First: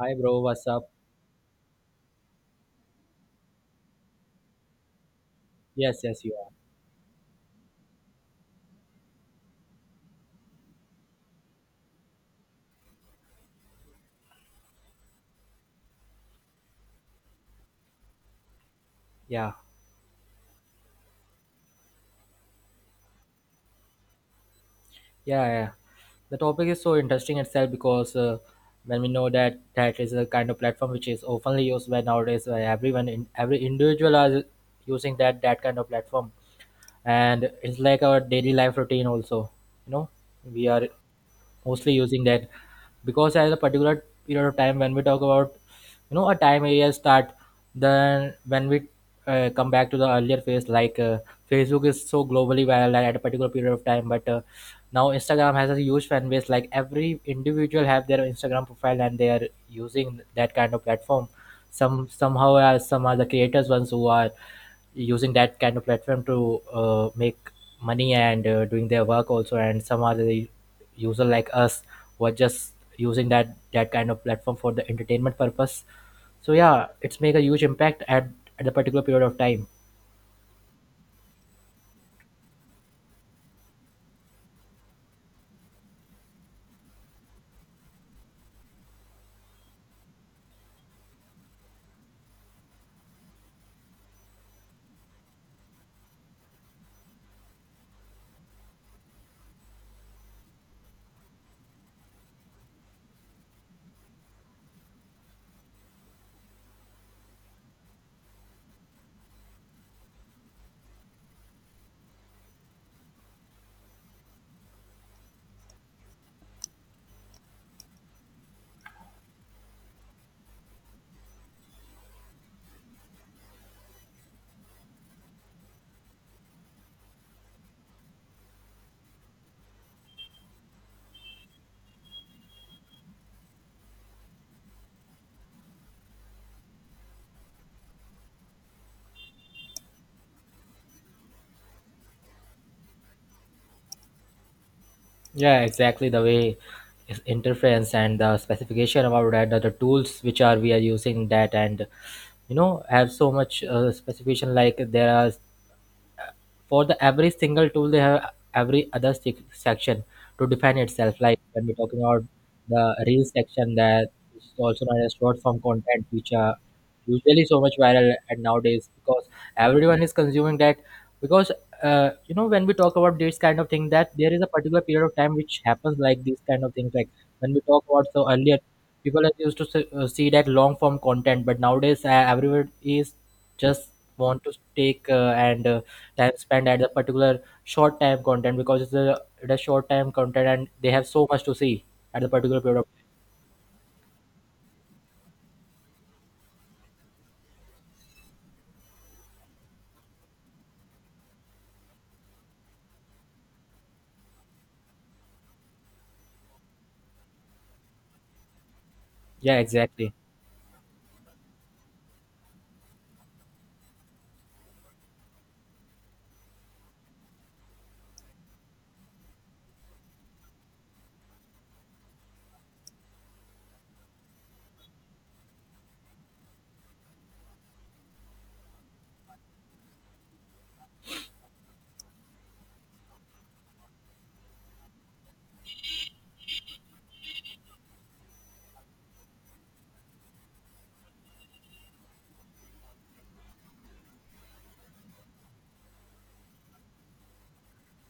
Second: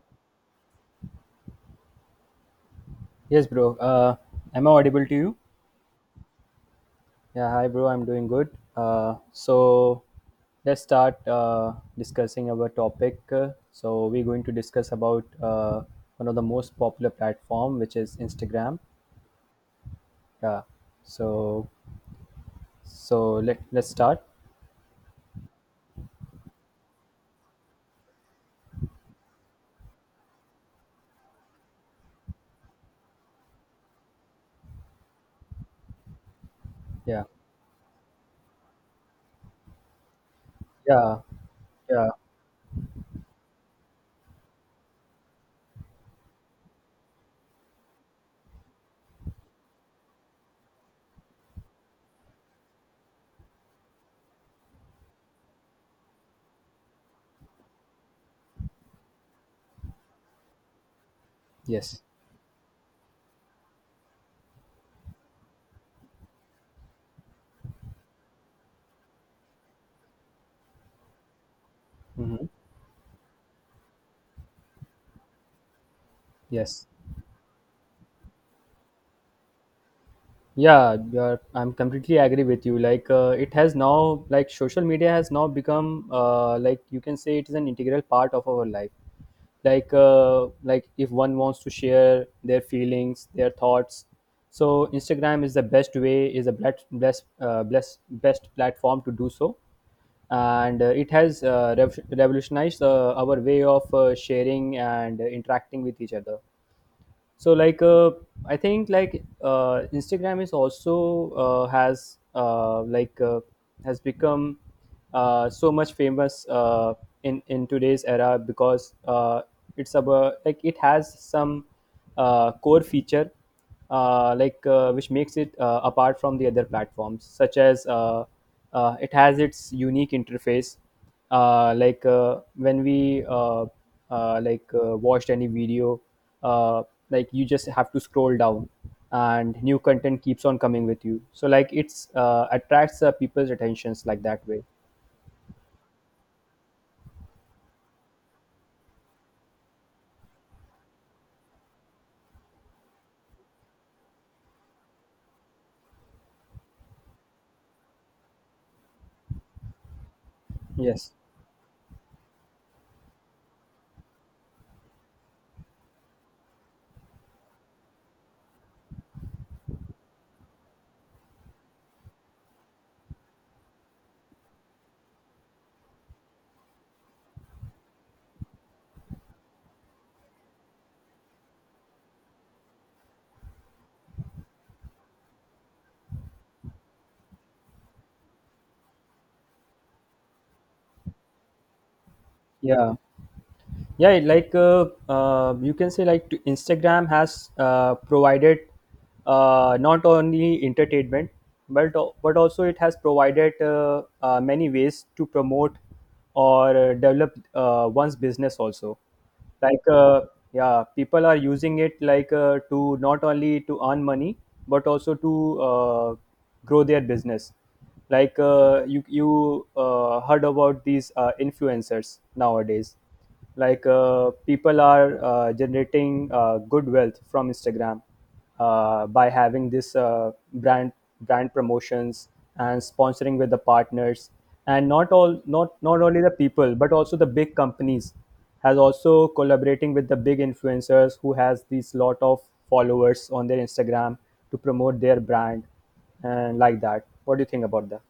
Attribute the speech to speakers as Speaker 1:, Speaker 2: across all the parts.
Speaker 1: Hi, bro. What's up?
Speaker 2: Yes, bro. Am I audible to you?
Speaker 1: Yes, yes, you are.
Speaker 2: Yeah, hi, bro. I'm doing good. So let's start discussing our topic. So we're going to discuss about one of the most popular platform, which is Instagram.
Speaker 1: yeah
Speaker 2: Yeah. So so let's start.
Speaker 1: yeah, the topic is so interesting itself because when we know that that is a kind of platform which is often used by nowadays by everyone in every individual are using that kind of platform,
Speaker 2: Yeah.
Speaker 1: and it's like our daily life routine also, you know, we are
Speaker 2: Yeah.
Speaker 1: mostly
Speaker 2: Yeah.
Speaker 1: using that, because at a particular period of time when we talk about, you know, a time area start, then when we come back to the earlier phase like, Facebook is so globally viral at a particular period of time, but now Instagram has a huge fan base, like every individual have their Instagram profile and they are using that kind of platform.
Speaker 2: Yes.
Speaker 1: Somehow, some are the creators ones who are using that kind of platform to make money and doing their work also, and some are the user like us, were
Speaker 2: Mm-hmm.
Speaker 1: just using that kind of platform for the entertainment purpose. So
Speaker 2: Yes.
Speaker 1: yeah, it's make a huge impact at the particular period of time.
Speaker 2: Yeah, I'm completely agree with you, like it has now, like social media has now become, like you can say it is an integral part of our life. Like like if one wants to share their feelings, their thoughts, so instagram is the best way, is a best platform to do so. And it has revolutionized our way of sharing and interacting with each other. So I think like instagram is also, has has become so much famous in today's era, because it's about, like it has some core feature, like which makes it apart from the other platforms, such as it has its unique interface. Like when we watched any video, uh, like you just have to scroll down and new content keeps on coming with you, so like it's attracts people's attentions like that way.
Speaker 1: Yeah, exactly the way is interference, and the specification about that, the tools which are we are using that, and you know, have so much specification, like there are for the every single tool, they have every other section to define
Speaker 2: Yes.
Speaker 1: itself. Like when we're talking about the real section, that is also known as short form content, which are usually so much viral and nowadays, because everyone is consuming that, because you know, when we talk about this kind of thing, that there is a particular period of time which happens like these kind of things, like when we talk about, so earlier people are used to see that long form content, but nowadays everyone is just want to take and time spent at the particular short time content, because it's a it has short time content and they have so much to see at the particular period of.
Speaker 2: Yeah yeah it like you can say like instagram has provided not only entertainment, but but also it has provided many ways to promote or develop one's business also.
Speaker 1: Yeah,
Speaker 2: Like
Speaker 1: exactly.
Speaker 2: yeah, people are using it like to not only to earn money, but also to grow their business, like you heard about these influencers nowadays. Like people are generating good wealth from instagram by having this brand promotions and sponsoring with the partners. And not only the people, but also the big companies has also collaborating with the big influencers who has these lot of followers on their instagram to promote their brand. And like that, what do you think about that?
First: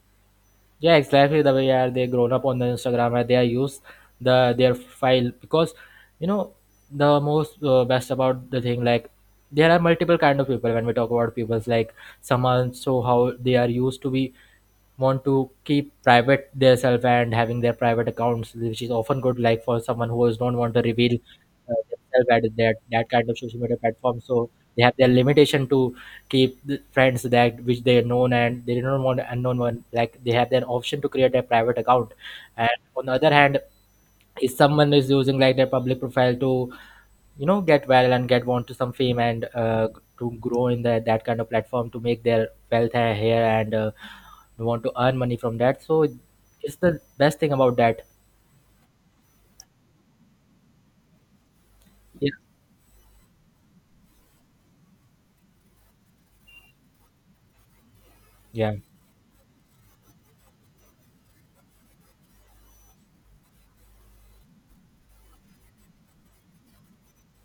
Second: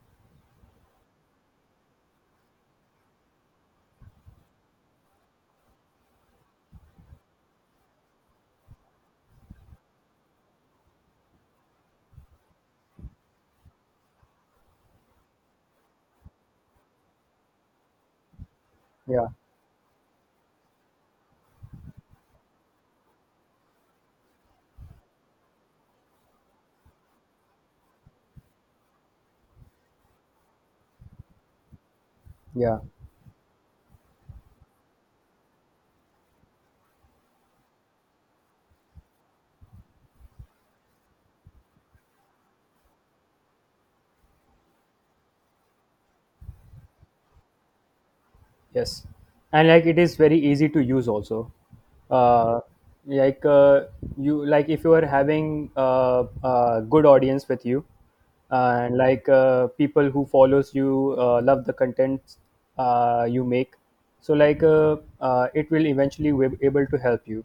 Speaker 1: Yeah, exactly the way are they grown up on the Instagram, and they are used the their file, because you know, the most best about the thing, like there are multiple kind of people. When we talk about people's, like someone, so how they are used to be, want to keep private themselves and having their private accounts, which is often
Speaker 2: Yeah.
Speaker 1: good, like for someone who is don't want to reveal uh, themselves at that kind of social media platform. So they have their limitation to keep the friends that which they are known, and they don't want unknown one. Like they have their option to create a private account.
Speaker 2: Yeah.
Speaker 1: And on the other hand, if someone is using like their public profile to, you know, get well and get want to some fame, and to grow in the, that kind of platform, to make their wealth here, and we want to earn money from that, so it's the best thing about that.
Speaker 2: Yes, and like it is very easy to use also.
Speaker 1: Yeah.
Speaker 2: Uh, like you, like if you are having a good audience with you,
Speaker 1: Yeah.
Speaker 2: and like people who follows you love the content you make. So like it will eventually be able to help you,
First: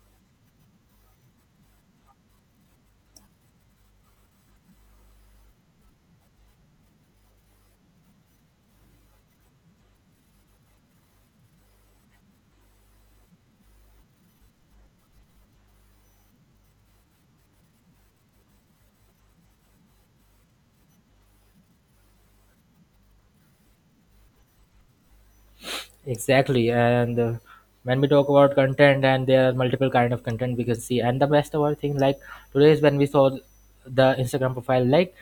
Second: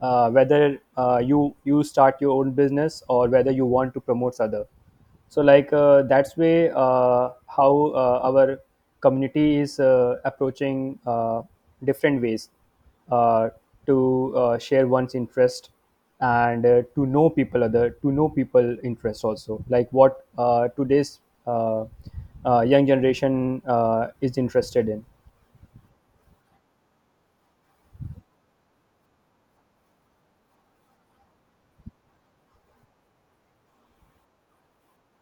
Speaker 2: whether you start your own business or whether you want to promote other. So like that's way how our community is approaching different ways uh, to share one's interest, and to know people, other to know people interest also, like what today's uh, young generation is interested in.
Speaker 1: Exactly, and when we talk about content, and there are multiple kind of content we can see, and the best of all thing, like today is when we saw the Instagram profile, like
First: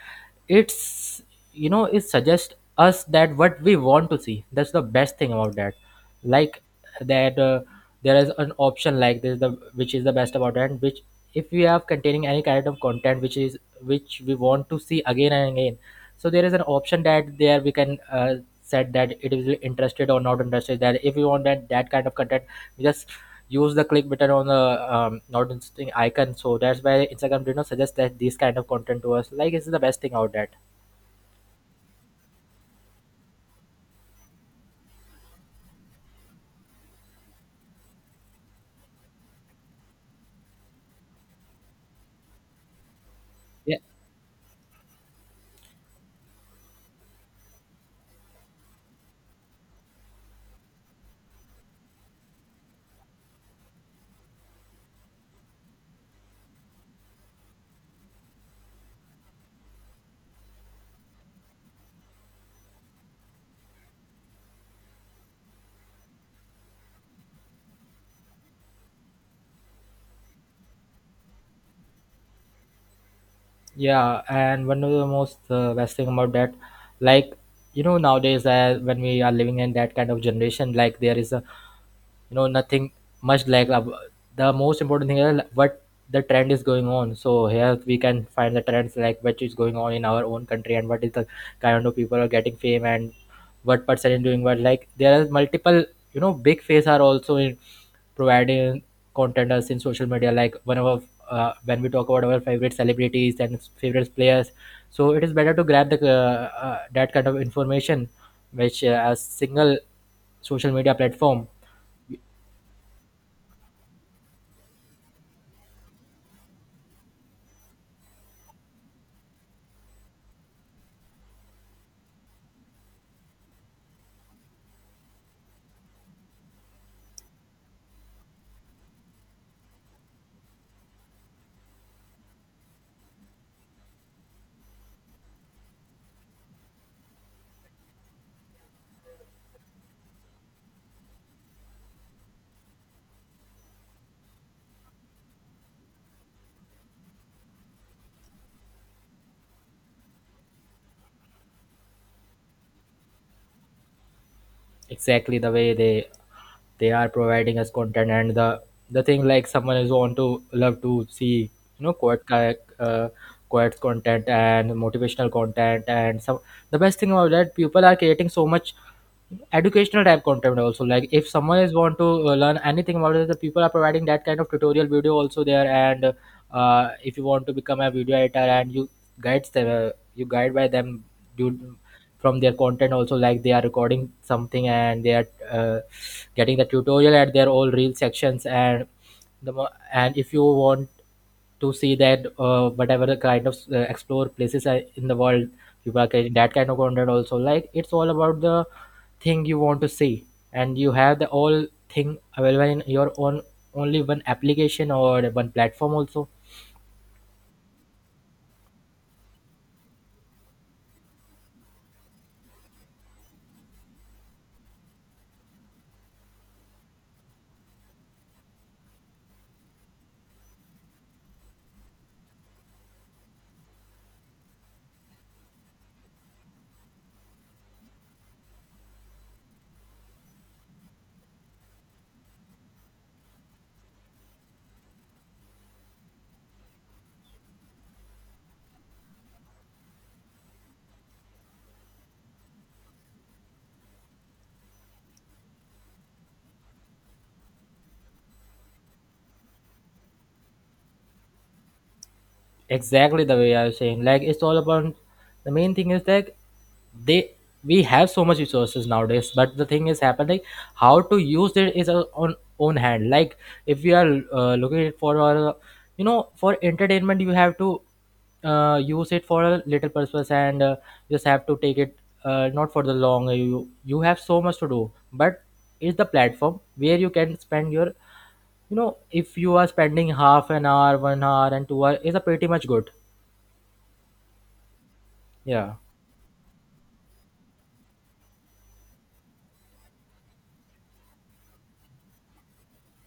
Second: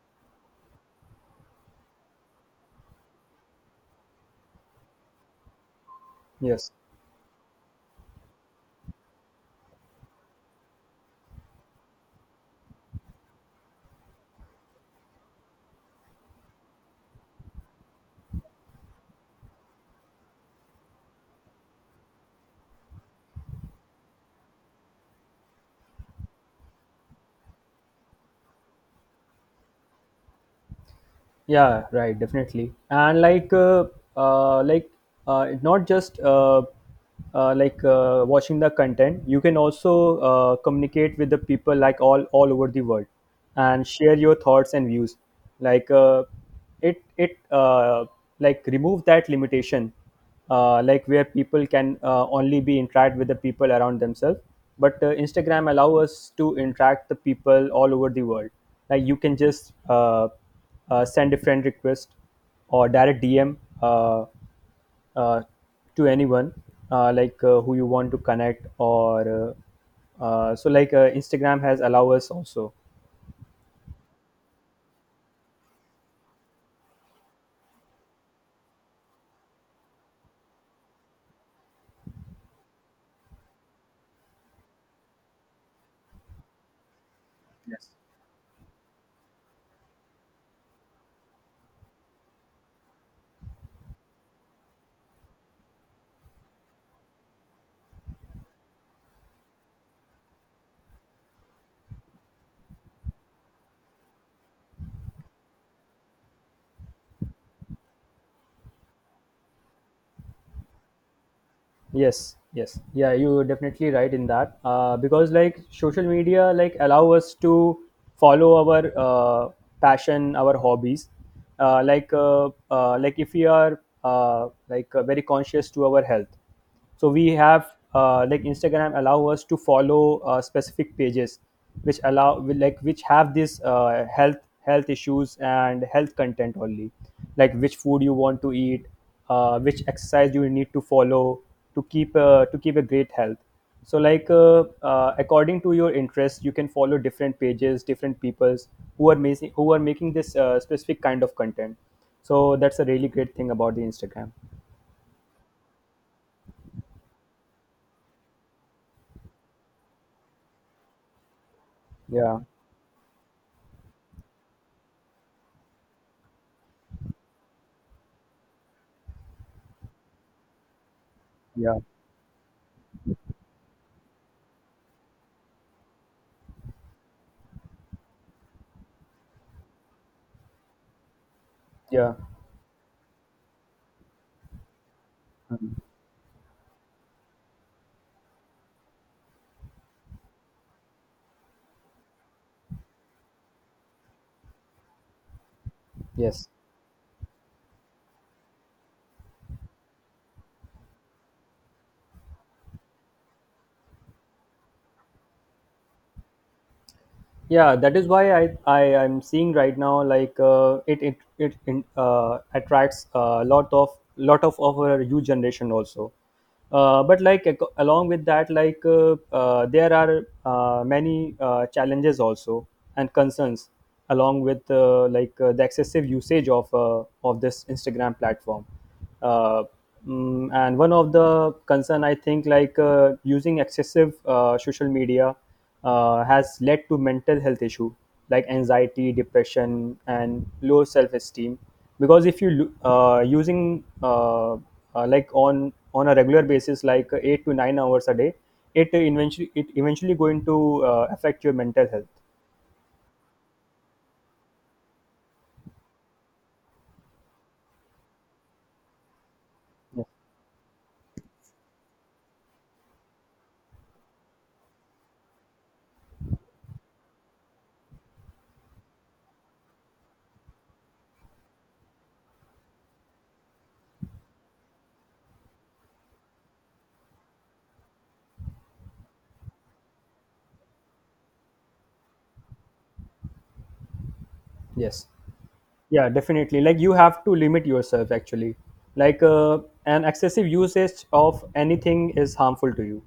Speaker 1: it's, you know, it suggests us that what we want to see. That's the best thing about that, like
Speaker 2: Yes.
Speaker 1: that there is an option like this, the which is the best about that, which if we have containing any kind of content which is which we want to see again and again, so there is an option that there we can said that it is interested or not interested, that if you want that that kind of content, you just use the click button on the not interesting icon, so that's why Instagram did not suggest that this kind of content to us, like it's the best thing out that.
Speaker 2: Yeah, right, definitely, and like it's not just like watching the content. You can also communicate with the people like all over the world,
Speaker 1: Yeah.
Speaker 2: and share your thoughts and views. Like it like remove that limitation, like where people can only be interact with the people around themselves, but instagram allow us to interact the people all over the world. Like you can just send a friend request or direct DM uh, uh, to anyone like who you want to connect or so like Instagram has allow us also.
Speaker 1: Yeah, and one of the most best thing about that, like you know, nowadays when we are living in that kind of generation, like there is a, you know, nothing much, like the most important thing is what the trend is going on. So here
Speaker 2: Yes.
Speaker 1: we can find the trends, like what is going on in our own country, and what is the kind of people are getting fame, and what person is doing what, like there are multiple, you know, big face are also in providing content us in social media, like one of when we talk about our favorite celebrities and favorite players, so it is better to grab the that kind of information which a single social media platform.
Speaker 2: Yes, yeah, you are definitely right in that, because like social media like allow us to follow our passion, our hobbies. Like like if we are like very conscious to our health, so we have like instagram allow us to follow specific pages which allow will, like which have this health issues and health content only. Like which food you want to eat, which exercise you need to follow to keep a great health. So like according to your interest, you can follow different pages, different peoples who are making this specific kind of content. So that's a really great thing about the instagram.
Speaker 1: Exactly the way they are providing us content, and the thing like someone is want to love to see, you know, quote
Speaker 2: Yeah.
Speaker 1: uh, quotes content and motivational content, and some, the best thing about that, people are creating so much educational type content also. Like if someone is
Speaker 2: Yeah.
Speaker 1: want to learn anything about it, the people are providing that kind of tutorial video also there. And if you want to become a video editor, and you guides them, you guide by them due
Speaker 2: Yeah.
Speaker 1: from their content also, like they are recording something and they are
Speaker 2: Mm.
Speaker 1: getting the tutorial at their all reel sections. And the and if you want to see that whatever the kind of explore places are in the world, people are getting
Speaker 2: Yes.
Speaker 1: that kind of content also, like it's all about the thing you want to see, and you have the all thing available in your own only one application or one platform also.
Speaker 2: Yeah, that is why I am seeing right now, like it attracts a lot of our youth generation also, but like, along with that, like there are many challenges also and concerns along with like the excessive usage of this instagram platform. uh, and one of the concern I think, like using excessive social media has led to mental health issue, like anxiety, depression and low self-esteem. Because if you lo- using on a regular basis, like 8 to 9 hours a day, it eventually going to affect your mental health.
Speaker 1: Exactly the way I was saying, like it's all about the main thing is that they, we have so much resources nowadays, but the thing is
Speaker 2: Yeah.
Speaker 1: happening how to use it is our own hand. Like if you are looking for our, you know, for entertainment, you have to use it for a little purpose, and just have to take it not for the long. You have so much to do, but it's the platform where you can spend your, you know, if you are spending half an hour, 1 hour, and 2 hour is a pretty much good.
Speaker 2: Yes.
Speaker 1: Yeah,
Speaker 2: Yeah, definitely, like you have to limit yourself actually. Like an excessive usage of anything is harmful to you,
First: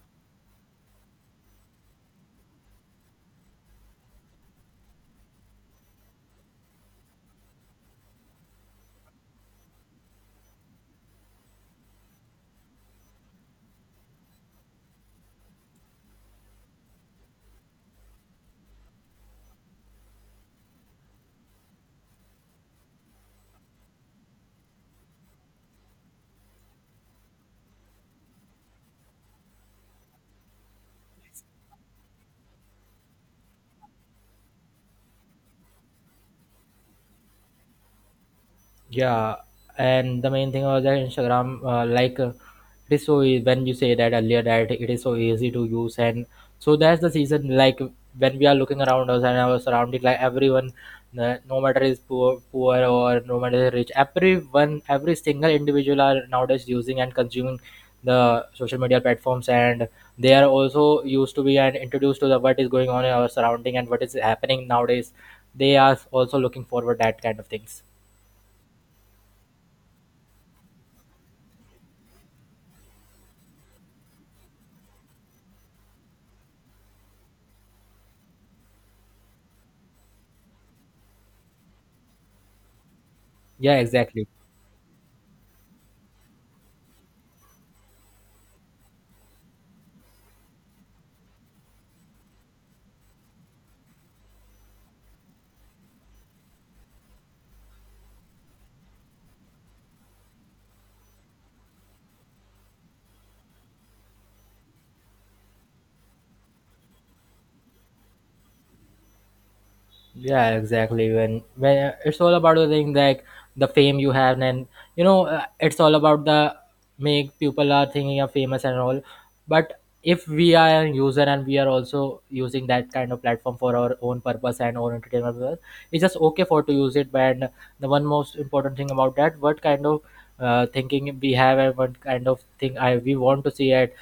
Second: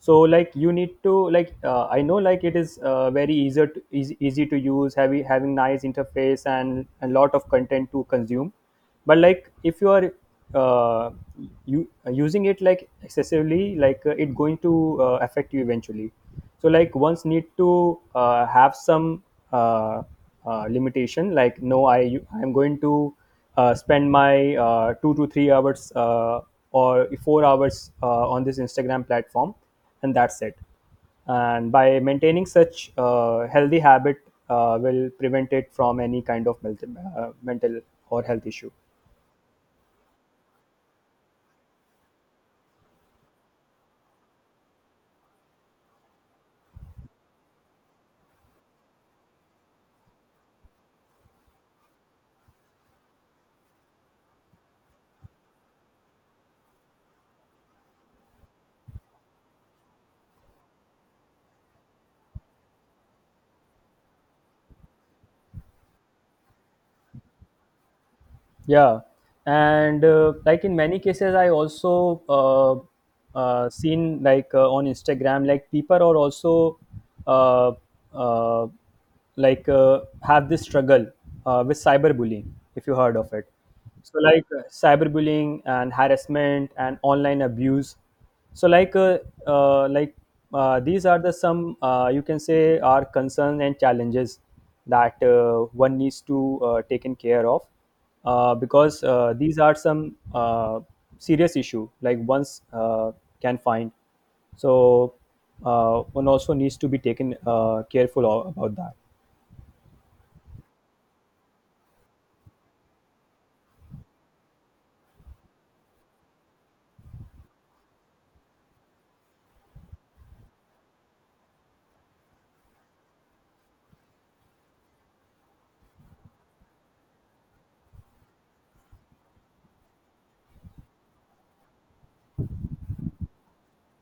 Speaker 2: so like you need to, like I know like it is very easy to, easy to use, having nice interface and a lot of content to consume. But like if you are uh, you using it like excessively, like it going to affect you eventually. So like ones need to have some uh, limitation, like no, I'm going to spend my 2 to 3 hours, or 4 hours, on this instagram platform, and that's it. And by maintaining such healthy habit, will prevent it from any kind of mental or health issue.
Speaker 1: yeah, and the main thing was that Instagram, like it is so when you say that earlier, that it is so easy to use, and so that's the season. Like when we are looking around us and our surrounding, like everyone, no matter is poor, poor, or no matter is rich, everyone, every single individual are nowadays using and consuming the social media platforms, and they are also used to be and introduced to the what is going on in our surrounding and what is happening nowadays. They are also looking forward that kind of things.
Speaker 2: Yeah, and like in many cases, I also seen like, on Instagram, like people are also uh, uh, have this struggle with cyberbullying, if you heard of it.
Speaker 1: Yeah,
Speaker 2: So
Speaker 1: exactly.
Speaker 2: like cyberbullying and harassment and online abuse. So like uh, like these are the some you can say are concerns and challenges that one needs to taken care of, because these are some serious issue like ones can find. So one also needs to be taken careful about that.
Speaker 1: Yeah, exactly. When it's all about the thing, like the fame you have, and you know, it's all about the make people are thinking you're famous and all. But if we are a user, and we are also using that kind of platform for our own purpose and our entertainment purpose, it's just okay for to use it. And the one most important thing about that, what kind of thinking we have, and what kind of thing I we want to see at,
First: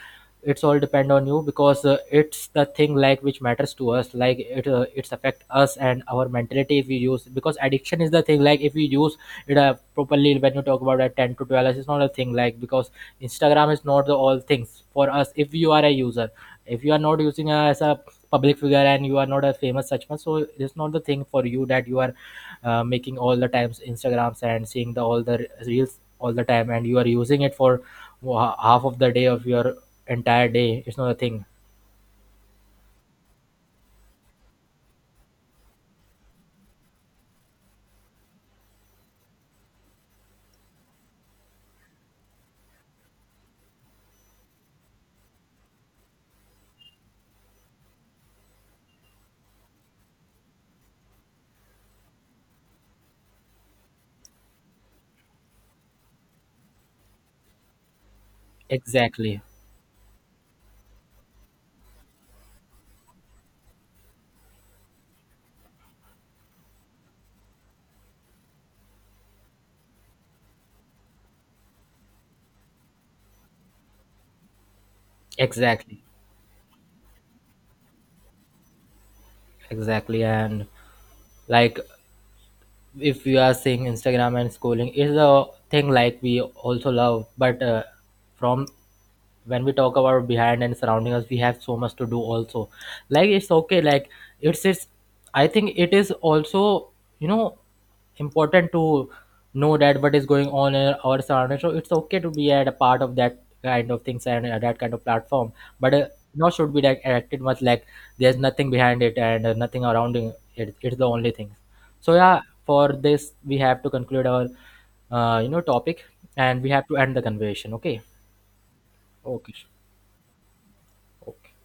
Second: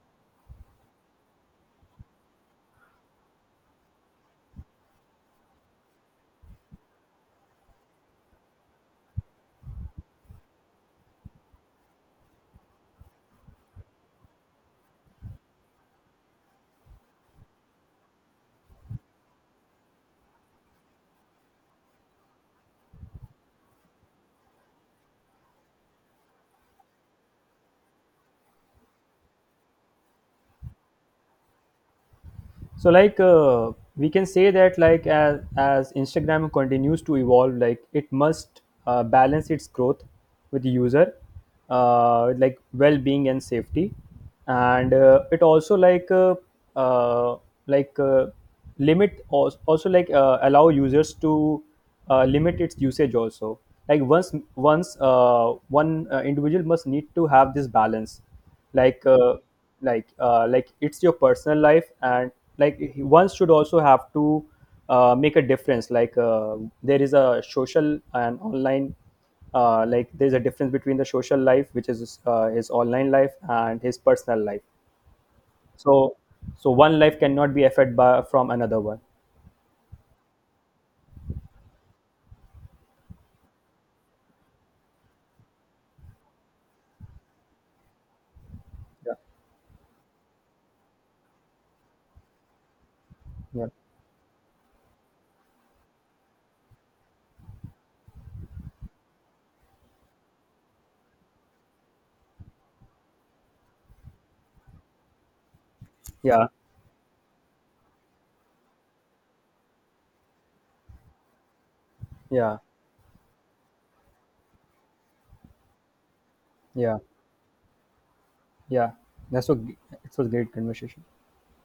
Speaker 1: it's all depend on you, because it's the thing like which matters to us, like it it's affect us and our mentality if we use, because addiction is the thing. Like if we use it properly, when you talk about at 10 to 12 hours, it's not a thing like, because Instagram is not the all things for us. If you are a user, if you are not using as a public figure, and you are not a famous such much, so it's not the thing for you, that you are making all the times Instagrams and seeing the all the reels all the time, and you are using it for half of the day of your entire day. It's not a thing.
Speaker 2: So like we can say that, like as instagram continues to evolve, like it must balance its growth with the user, with, like, well-being and safety. And it also like uh, like uh, limit also, like allow users to limit its usage also. Like once once one individual must need to have this balance. Like
Speaker 1: Exactly.
Speaker 2: like it's your personal life, and like one should also have to make a difference, like there is a social and online, like there's a difference between the social life, which is his online life, and his personal life.
Speaker 1: Exactly.
Speaker 2: So so one life cannot be affected by from another one.
Speaker 1: Exactly, and like if you are seeing Instagram and scrolling is a thing like we also love, but from
Speaker 2: Yeah.
Speaker 1: when we talk about behind and surrounding us, we have so much to do also, like it's
Speaker 2: Yeah.
Speaker 1: okay like it's, I think it is also, you know, important to know that what is going on in our surrounding, so it's okay to be at a part of that kind of things and that kind of platform. But
Speaker 2: Yeah.
Speaker 1: not should be like acted much, like there's nothing behind it and nothing around it, it's the only thing. So yeah,
Speaker 2: Yeah.
Speaker 1: for this we have to conclude our you know topic, and we have to
Speaker 2: Yeah.
Speaker 1: end the conversation, okay?
Speaker 2: Yeah, that's
Speaker 1: Okay. Sure.
Speaker 2: it was a great conversation.
Speaker 1: Okay.